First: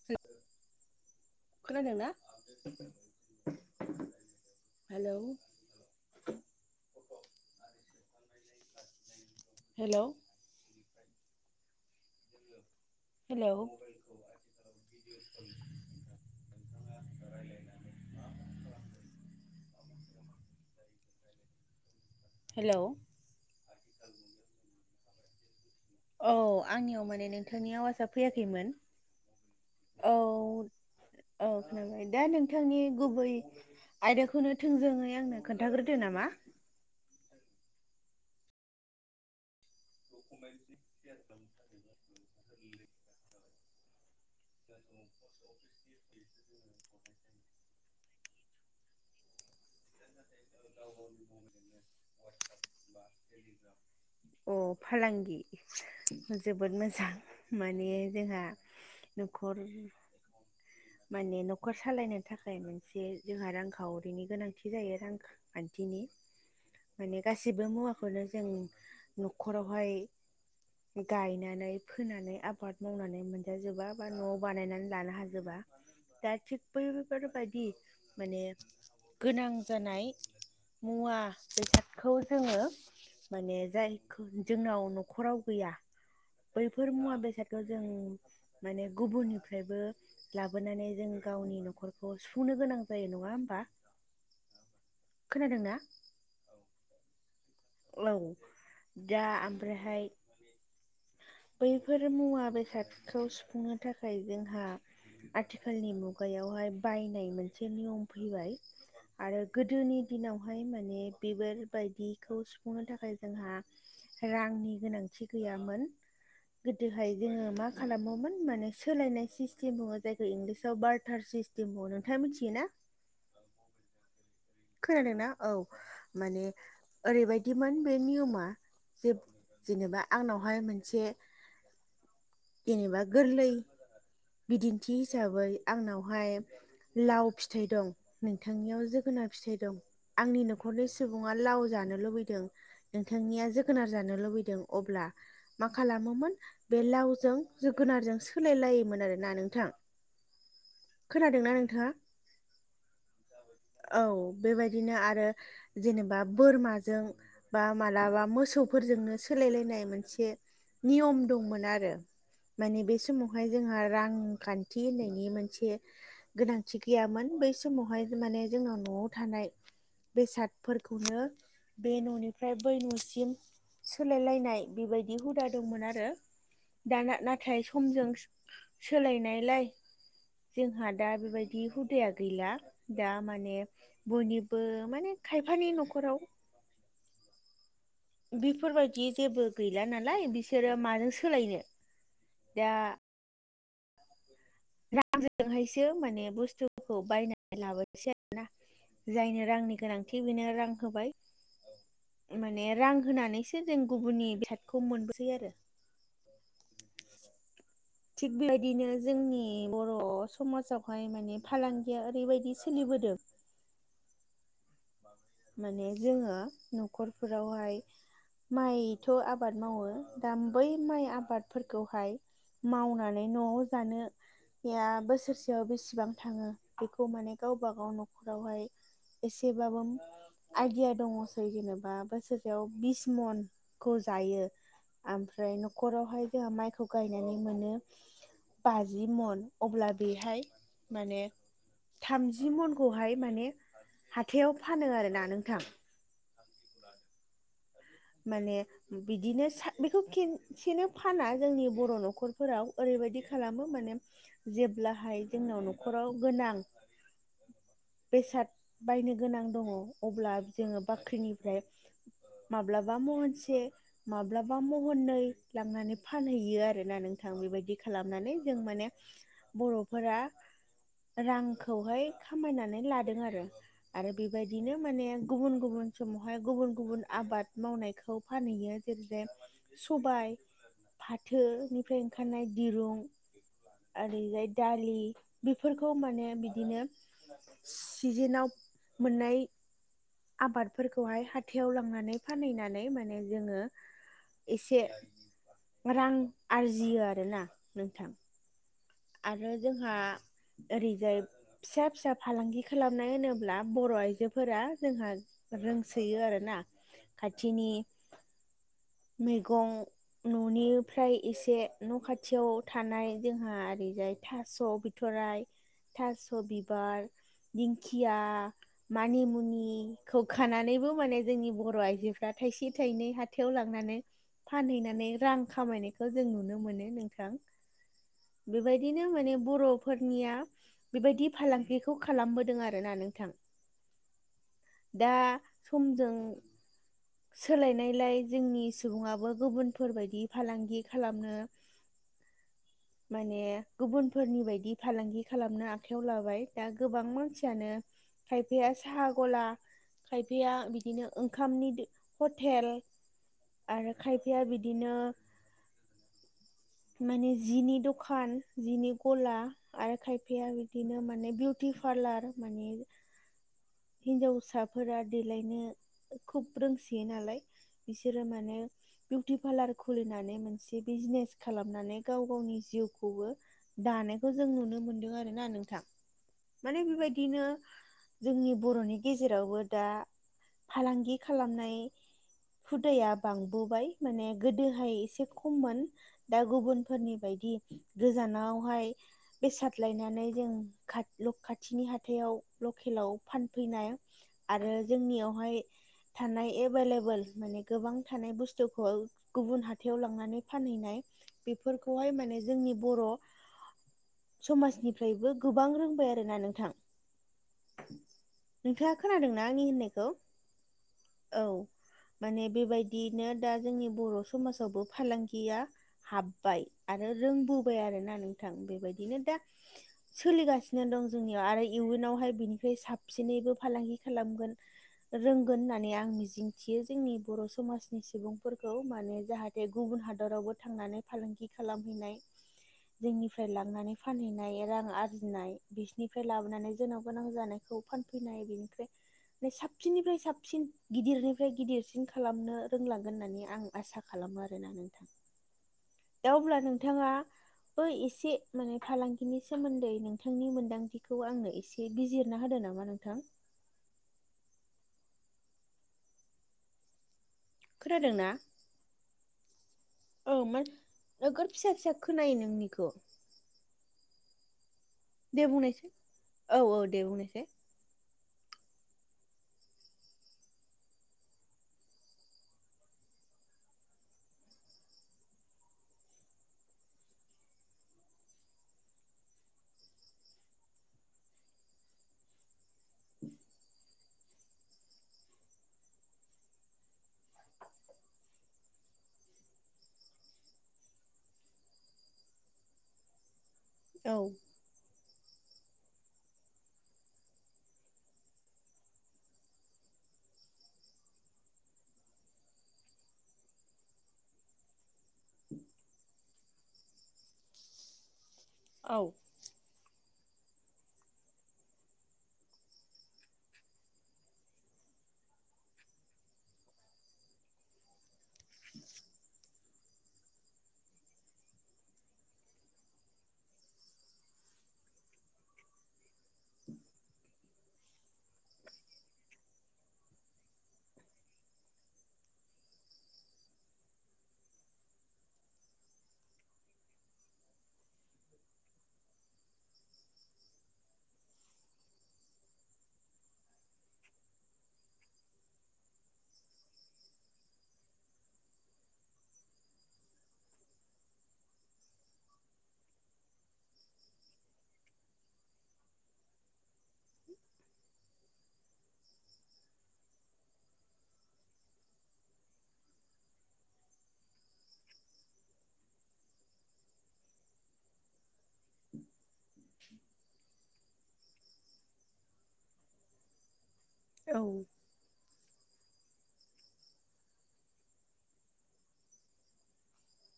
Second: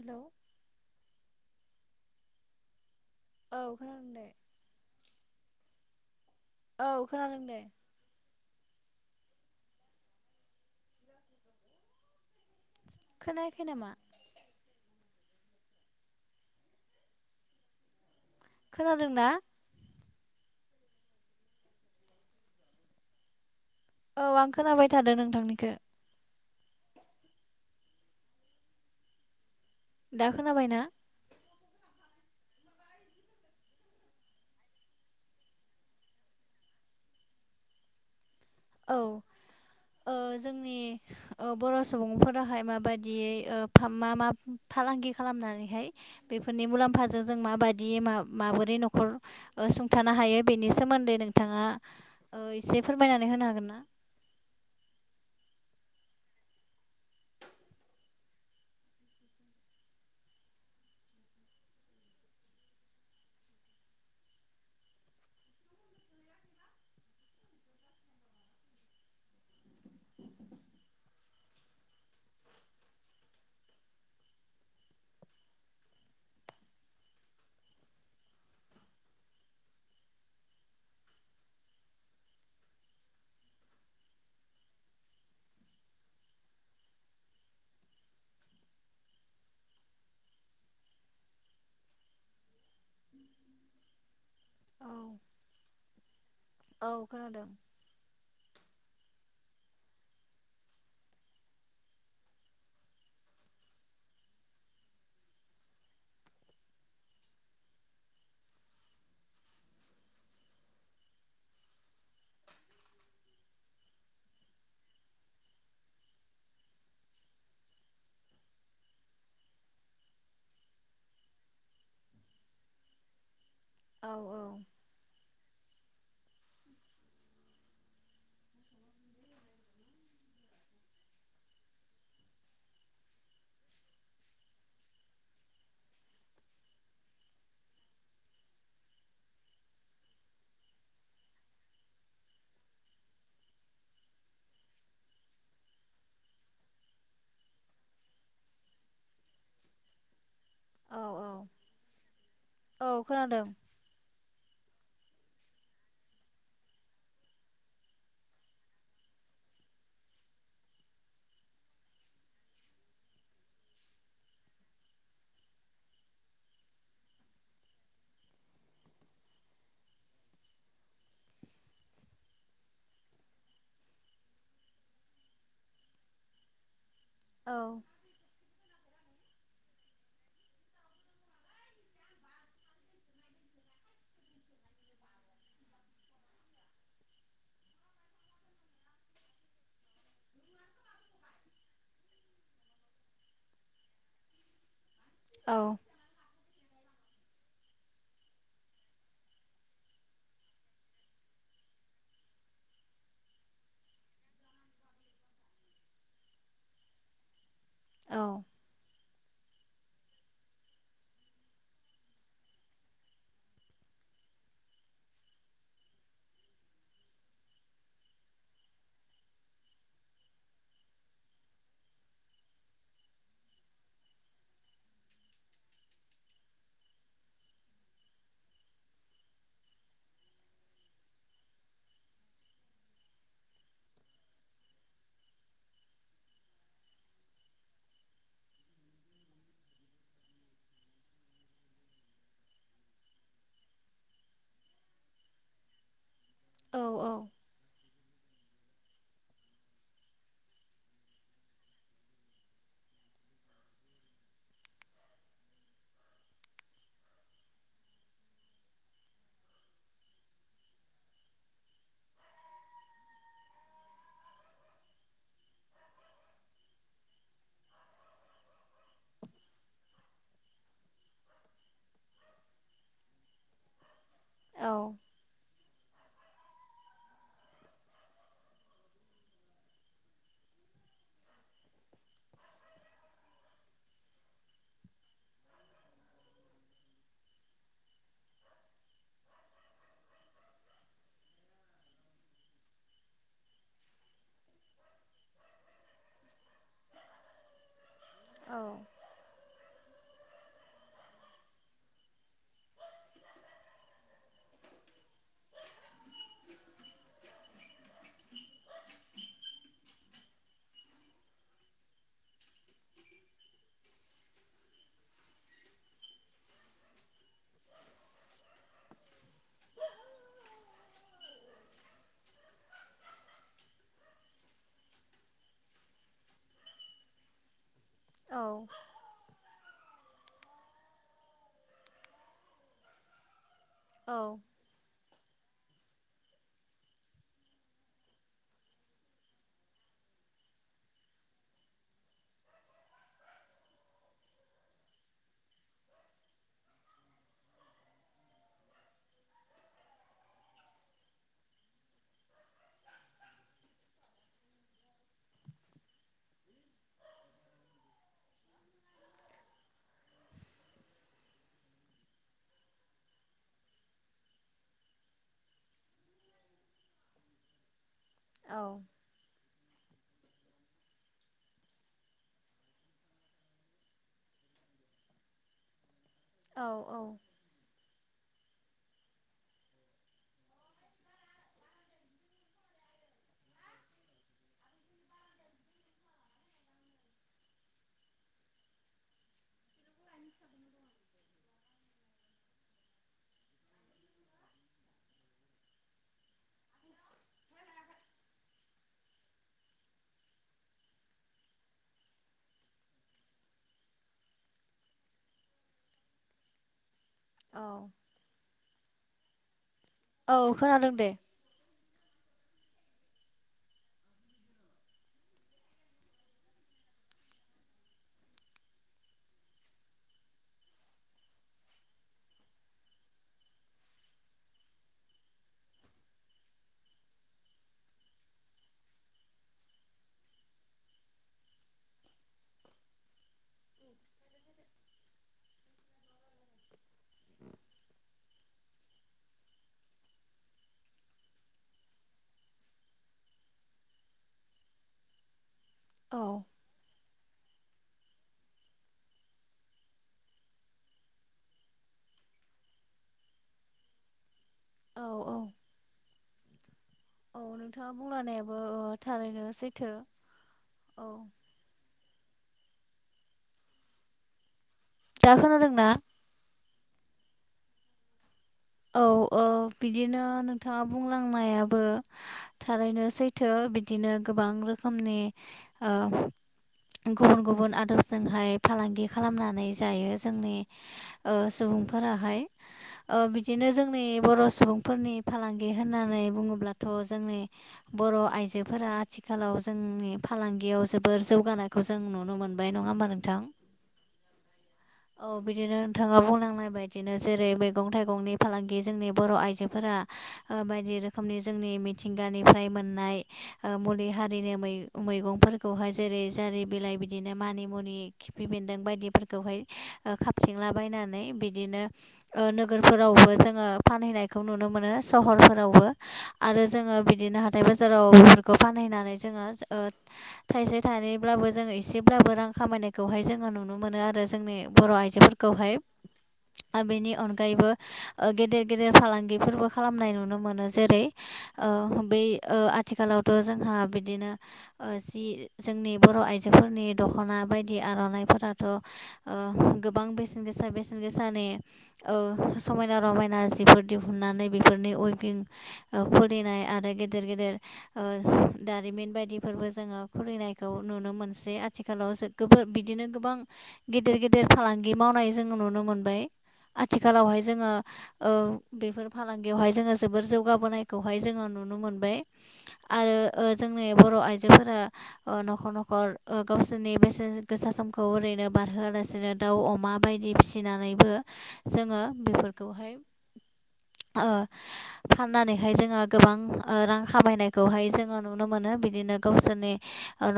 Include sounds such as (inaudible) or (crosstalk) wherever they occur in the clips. Hello खोनादों ना? औ खोनादों दे। हेलौ। औ खोनादों दे। हेलौ हेलौ खोनायाखै नामा? खोनादों ना? हेलौ औ आं खोनाबाय थादों नोंथांनिखो। औ आंनियाव माने नोंथांनि आवाजा फैयाखैमोन। दा खोनाबायना? ओ खोनाबाय दा नोंथांनि गुबै आयदाखौनो थोंजोङै आंनो खोन्थाग्रोदो नामा? औ ओ जोंनि ओ बर' सुबुंफोराहाय माबायदियै ओ मा मा फालांगि खालामनानैहाय बेफोरनि मुलाम्फाजों जों माबायदि मा-माबोरै न'खर ओ सुंथानो हायो बेनि सोमोन्दै नोंथाङा ओ इसे फोरमायनानै होनो हागोन ना? अ फालांगि जोबोद मोजां माने जोंहा न'खर माने न'खर सालायनो थाखाय मोनसे जोंहा रांखावरिनि गोनांथि जायो। रां खान्थिनि माने गासिबो मुवाखौनो जों न'खरावहाय गायनानै फोनानै आबाद मावनानै मोनजाजोबा बा न'आव बानायनानै लानो हाजोबा दा थिग बैफोरबायदि माने गोनां जानाय मुवा बेसादखौ जोङो माने जाय जोंनाव न'खराव गैया। बैफोर मुवा बेसादखौ जों माने गुबुननिफ्रायबो लाबोनानै जों गावनि न'खरखौ सुफुंनो गोनां जायो नङा होमबा? खोनादों ना औ खोनादों। औ दा ओमफ्रायहाय बैफोर मुवा बेसादखौ सुफुंनो थाखाय जोंहा आथिखालनि मुगायावहाय बायनाय मोनसे नियम फैबाय। आरो गोदोनि दिनावहाय माने बिबार बायदिखौ सुफुंनो थाखाय जोंहा रांनि गोनांथि गैयामोन। (inaudible) गोदोहाय जोङो मा खालामोमोन माने सोलायनाय सिस्टेम दङो जायखौ इंलिसाव बार्टार सिस थिम अ नोंथाङा मिथियोना? औ औ खोनादोंना औ माने ओरैबायदिमोन बे नियमा जोब जेनेबा आंनावहाय मोनसे जेनेबा गोरलै बिदिन्थि हिसाबै आंनावहाय लाव फिथाइ दं नोंथांनियाव जोगोनार फिथाइ दं आंनि न'खरनि सुबुङा लाव जानो लुबैदों। नोंथांनिया जोगोनार जानो लुबैदों अब्ला मा खालामोमोन बे लावजों जोगोनारजों सोलाय लायोमोन आरोना नोंथां। औ औ खोनादोंना नोंथाङा? औ खोनादों। औ बेबायदिनो आरो जेनेबा बोरमाजों बा मालाबा मोसौफोरजोंनो सोलायलायनाय मोनसे नियम दंमोन आरो। माने बे समावहाय जोंहा रांखान्थि होननायनि मोनसे गोनांथि गैयामोन बै समावहाय माने जोंनाव न'आव थानाय बेसादफोरखौनो बे न'निफ्राय बै न'सिम सोलायलायनाय बेबायदि हुदा दंमोन आरो दाना औ नाथाय समजों सोलायनायलाय जोंहा दा बेबायदि हुदाया गैला दा माने बयनिबो माने खायफानि न'खराव बिफोरबायदि जेबो गैला नालाय बिसोरो माजों सोलायनो दा औ आंजोंहायसो माने बुस्थुफोरखौ बायनानै लाबोनसै आरोना जायनो रांनि गोनांथि बेनो रां होबाय। माने रां होनानैसो जों गुबुननि बेसादखौ मोनबोसै आरो। औ थिग बेबायदिनो जोंनि बर' समाजावहाय माने फालांगिया ओरैबायदि सोलिबोदों। माने जोङो न'खरफोरावहाय माइथ' आबाद मावो दा बै माइ आबादफोरखौहाय मावनानै न'आव जानो या बोसोरसेयाव बेसेबां थाङो बेखौ माने गावबा गाव न'खरावहाय एसेबाबोम आइदिया दङसै जेनेबा बोसोरसेयाव बिस मनखौ जायो आमफ्राय न'खरावहाय जोंहा माइखौ गायनानै मोनो बाजि मन अब्ला बेहाय माने थामजि मनखौहाय माने हाथायाव फानो आरोना नोंथां औ औ माने बिदिनो सा बेखौ खिन सेनो फाना जोंनि बर' न'खरफोराव ओरैबायदि खालामो माने जेब्लाहाय जोंनाव न'खराव गोनां बेसाद बायनो गोनां दङ अब्ला जोङो बाख्रिनिफ्राय ब्लाबा महनसे माब्लाबा महननै लांनानै फानहैयो आरोना नोंथां बेबायदि खालामनानै जों माने बर'फोरा रांखौहाय खामायनानै लादों आरो। आरो औ बेबायदिनो माने गुबुन गुबुन समावहाय गुबुन गुबुन आबाद मावनायखौ फानहैयो जेरै जाय सबाय फाथोनिफ्राय ओंखारनाय दिरुं आरैजाय दालि बिफोरखौ माने बिदिनो सिजेनाव मोननाय आबादफोरखौहाय हाथायाव लांनानै फानहैनानै माने जोङो एसे रां आरजियो आरोना नोंथां औ आरो जोंहा ओरैजाय फिसा फिसा फालांगि खालामनाय होनोब्ला बर' आइजोफोरा जोंहा रोंसोयो आरो ना खाथिनि मैगं न'निफ्राय एसे न' खाथियाव थानाय जोंहा ओरैजाय थास' बि थ'राइ थास' बिबार दिंखिया मानिमुनिखौ खानानैबो माने जोंनि बर' आइजोफ्रा थाइसे थाइनै हाथायाव लां नानै फानहैनानै रां खामायनायखौ जों नुनो मोनो नोंथां। औ बेबायदिनो माने बर'फोरनिया बेबायदि फालांगिखौ खालामबोदों आरो ना नोंथां औ दा समजों सोलायनायलाय जोंनि सुबुङाबो गुबुनफोरबायदि फालांगि खालामनो (inaudible) माने गुबुनफोरनि बायदि फालांगि खालामनो आखायाव लाबाय दा गोबां मानसियानो खायफाया साहा गला खायफाया बिदिनो ओंखामनि हटेल आरो खायफाया बिदिनो माने जिनि दखान जिनि गला आरो खायफाया बिदिनो माने बिउटि पार्लार माने हिनजावसाफोरा देलायनो खुब रोंसोयो नालाय बिसोरो माने औ बिउटि पार्लार खुलिनानै मोनसे बिजनेस खालामनानै गाव गावनि जिउखौबो दानायखौ जों नुनो मोनदों आरो ना नोंथां औ माने बेबायदिनो जोंनि बर'नि गेजेरावबो दा फालांगि खालामनाय हुदाया बांबोबाय माने गोदोहाय एसे खममोन दा गुबुनफोरनि बायदि गोजानावहाय बेसाद लायनानै जों खा न खाथिनि हाथायाव लकेलाव फानफैनाय आरो जोंनियावहाय थानाय एभेलेबल माने गोबां थानाय बुस्थुखौ गुबुन हाथाइयाव लांनानै फानहैनाय बेफोरखौहाय माने जोंनि बर' समाजनिफ्रायबो गोबां रोंबाय आरोना नोंथां औ नोंथाङा खोनादोंना आंनि होननायखौ औ खोनादों दे औ माने बेबायदियैनो दा जोंनि बर' समाजावबो फालांगिया हाबबाय आरो रोंबोबाय आरोना नोंथां बेबायदिनो दा सोलिगासिनो दं जोंनियाव आरो इयुनावहाय बिनिफ्राय साबसिनैबो फालांगि खालामगोन रोंगोन होननानै आं मिजिंथियो जोंनि बर' समाजनि सुबुंफोरखौ माने जाहाथे गुबुन हादरावबो थांनानै फालांगि खालामहैनाय जोंनिफ्राय लांनानै फानहैनाय रां आरजिनाय बिसिनिफ्राय लाबोनानै जोनाव गोनां जानाय खौ फानफैनाय बेनिफ्राय साबसिननिफ्राय साबसिन गिदिरनिफ्राय गिदिरसिन खालामनो रोंलांगोन होननानै आं आसा खालामो आरोना नोंथां औ दा अब्ला नोंथाङा बो एसे माने फालांगिनि सोमोन्दै नोंथांनि मोन्दांथिखौ आंनो एसे बिजिरना होदो नामा नोंथां औ औ औ नोंथाङा खोनादों ना बुंलानायाबो थारैनो सैथो औ मा औ नोगोद फिसा फिसा खोनायो नोंनिखौ दा दे खोनादोंना? बुंनायसाय औ औ दे बुंनायसाय औ औ बिदिनो नोंथाङा बुंलांनायाबो थारैनो सैथो बिदिनो गोबां रोखोमनि गुबुन गुबुन आदबजोंहाय फालांगि खालामनानै जायो जोंनि सुबुंफोराहाय बिदिनो जोंनि बर' सुबुंफोरनि फालांगि होननानै बुङोब्लाथ' जोंनि बर' आइजोफोरा आथिखालाव जोंनि फालांगियाव जोबोर जौगानाय खौ जों नुनो मोनबाय नङा होमबा नोंथां औ औ बिदिनो नोंथाङा बुंलांनाय बायदिनो जेरै मैगं थाइगंनि फालांगि जोंनि बर' आइजोफोरा बायदि रोखोमनि जोंनि मिथिंगानिफ्राय मोननाय मुलि हारिनो मैगंफोरखौहाय जेरै जारि बिलाइ बिदिनो मानि मुनि खिफि बेन्दों औ बायदिफोरखौहाय खाबथिंलाबायनानै बिदिनो नोगोरफोरावबो जोङो फानहैनायखौ नुनो मोनो सहरफोरावबो आरो जोङो बिदिनो हाथाय बाजाराव बेफोरखौ फानहैनानै जोङो थाइसे थाइनैब्लाबो जोङो एसेब्लाबो रां खामायनायखौहाय जोङो नुनो मोनो आरो जोंनि बर' आइजोफोरखौहाय आरो बेनि अनगायैबो गेदेर गेदेर फालांगिफोरबो खालामनाय नुनो मोनो जेरै बै आथिखालावथ' जोंहा बिदिनो जि जोंनि बर' आइजोफोरनि दख'ना बायदि आर'नाइफोराथ' गोबां बेसेन गोसा बेसेन गोसानि समायना रमायना जिफोर दिहुननानै बेफोरनि उइबिं खुलिनाय आरो गेदेर गेदेर दारिमिन बायदिफोरबो जोङो खुलिनायखौ नुनो मोनसै आथिखालाव गो बिदिनो गोबां गेदेर गेदेर फालांगि मावनाय जोङो नुनो मोनबाय आथिखालावहाय जोङो बेफोर फालांगियावहाय जोङो जोबोर जौगाबोनायखौहाय जोङो नुनो मोनबाय आरो जोंनि बर' आइजोफोरा न'खर न'खर गावसोरनि बेसे गोसा समखौ ओरैनो बारहोआलासिनो दाउ अमा बायदि फिसि सिनानैबो जोङो बेफोरखौहाय औ फाननानैहाय जोङो गोबां रां खामायनायखौहाय जोङो नुनो मोनो बिदिनो गावसोरनि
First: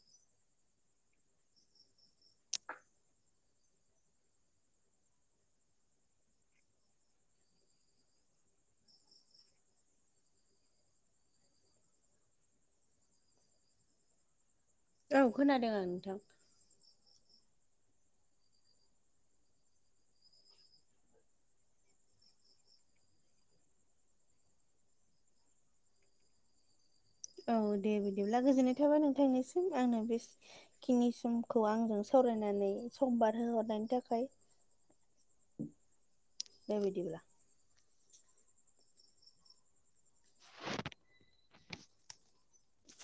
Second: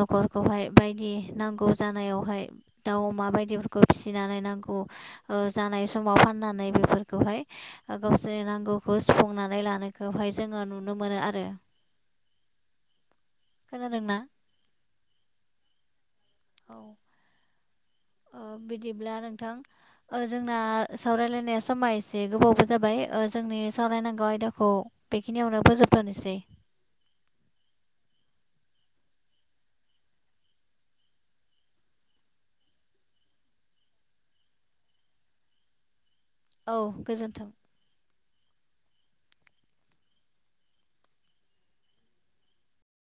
न'खरखौहाय बायदि नांगौ जानायावहाय दाउ अमा बायदिफोरखौ फिसिनानै नांगौ जानाय समाव फाननानै बेफोरखौहाय गावसोरनि नांगौखौ सुफुंनानै लानायखौहाय जोङो नुनो मोनो आरो। खोनादोंं ना? औ खोनादों आं नोंथां औ बिदिब्ला नोंथां जोंना सावरायलायनाया समा एसे गोबावबो जाबाय जोंनि सावरायनांगौ आयदाखौ बेखिनियावनो फोजोबथोनोसै औ दे बिदिब्ला गोजोननाय थाबाय नोंथांनिसिम आंनो बे खिनि समखौ आंजों सावरायनानै सम बारहो हरनायनि थाखाय औ औ गोजोन्थों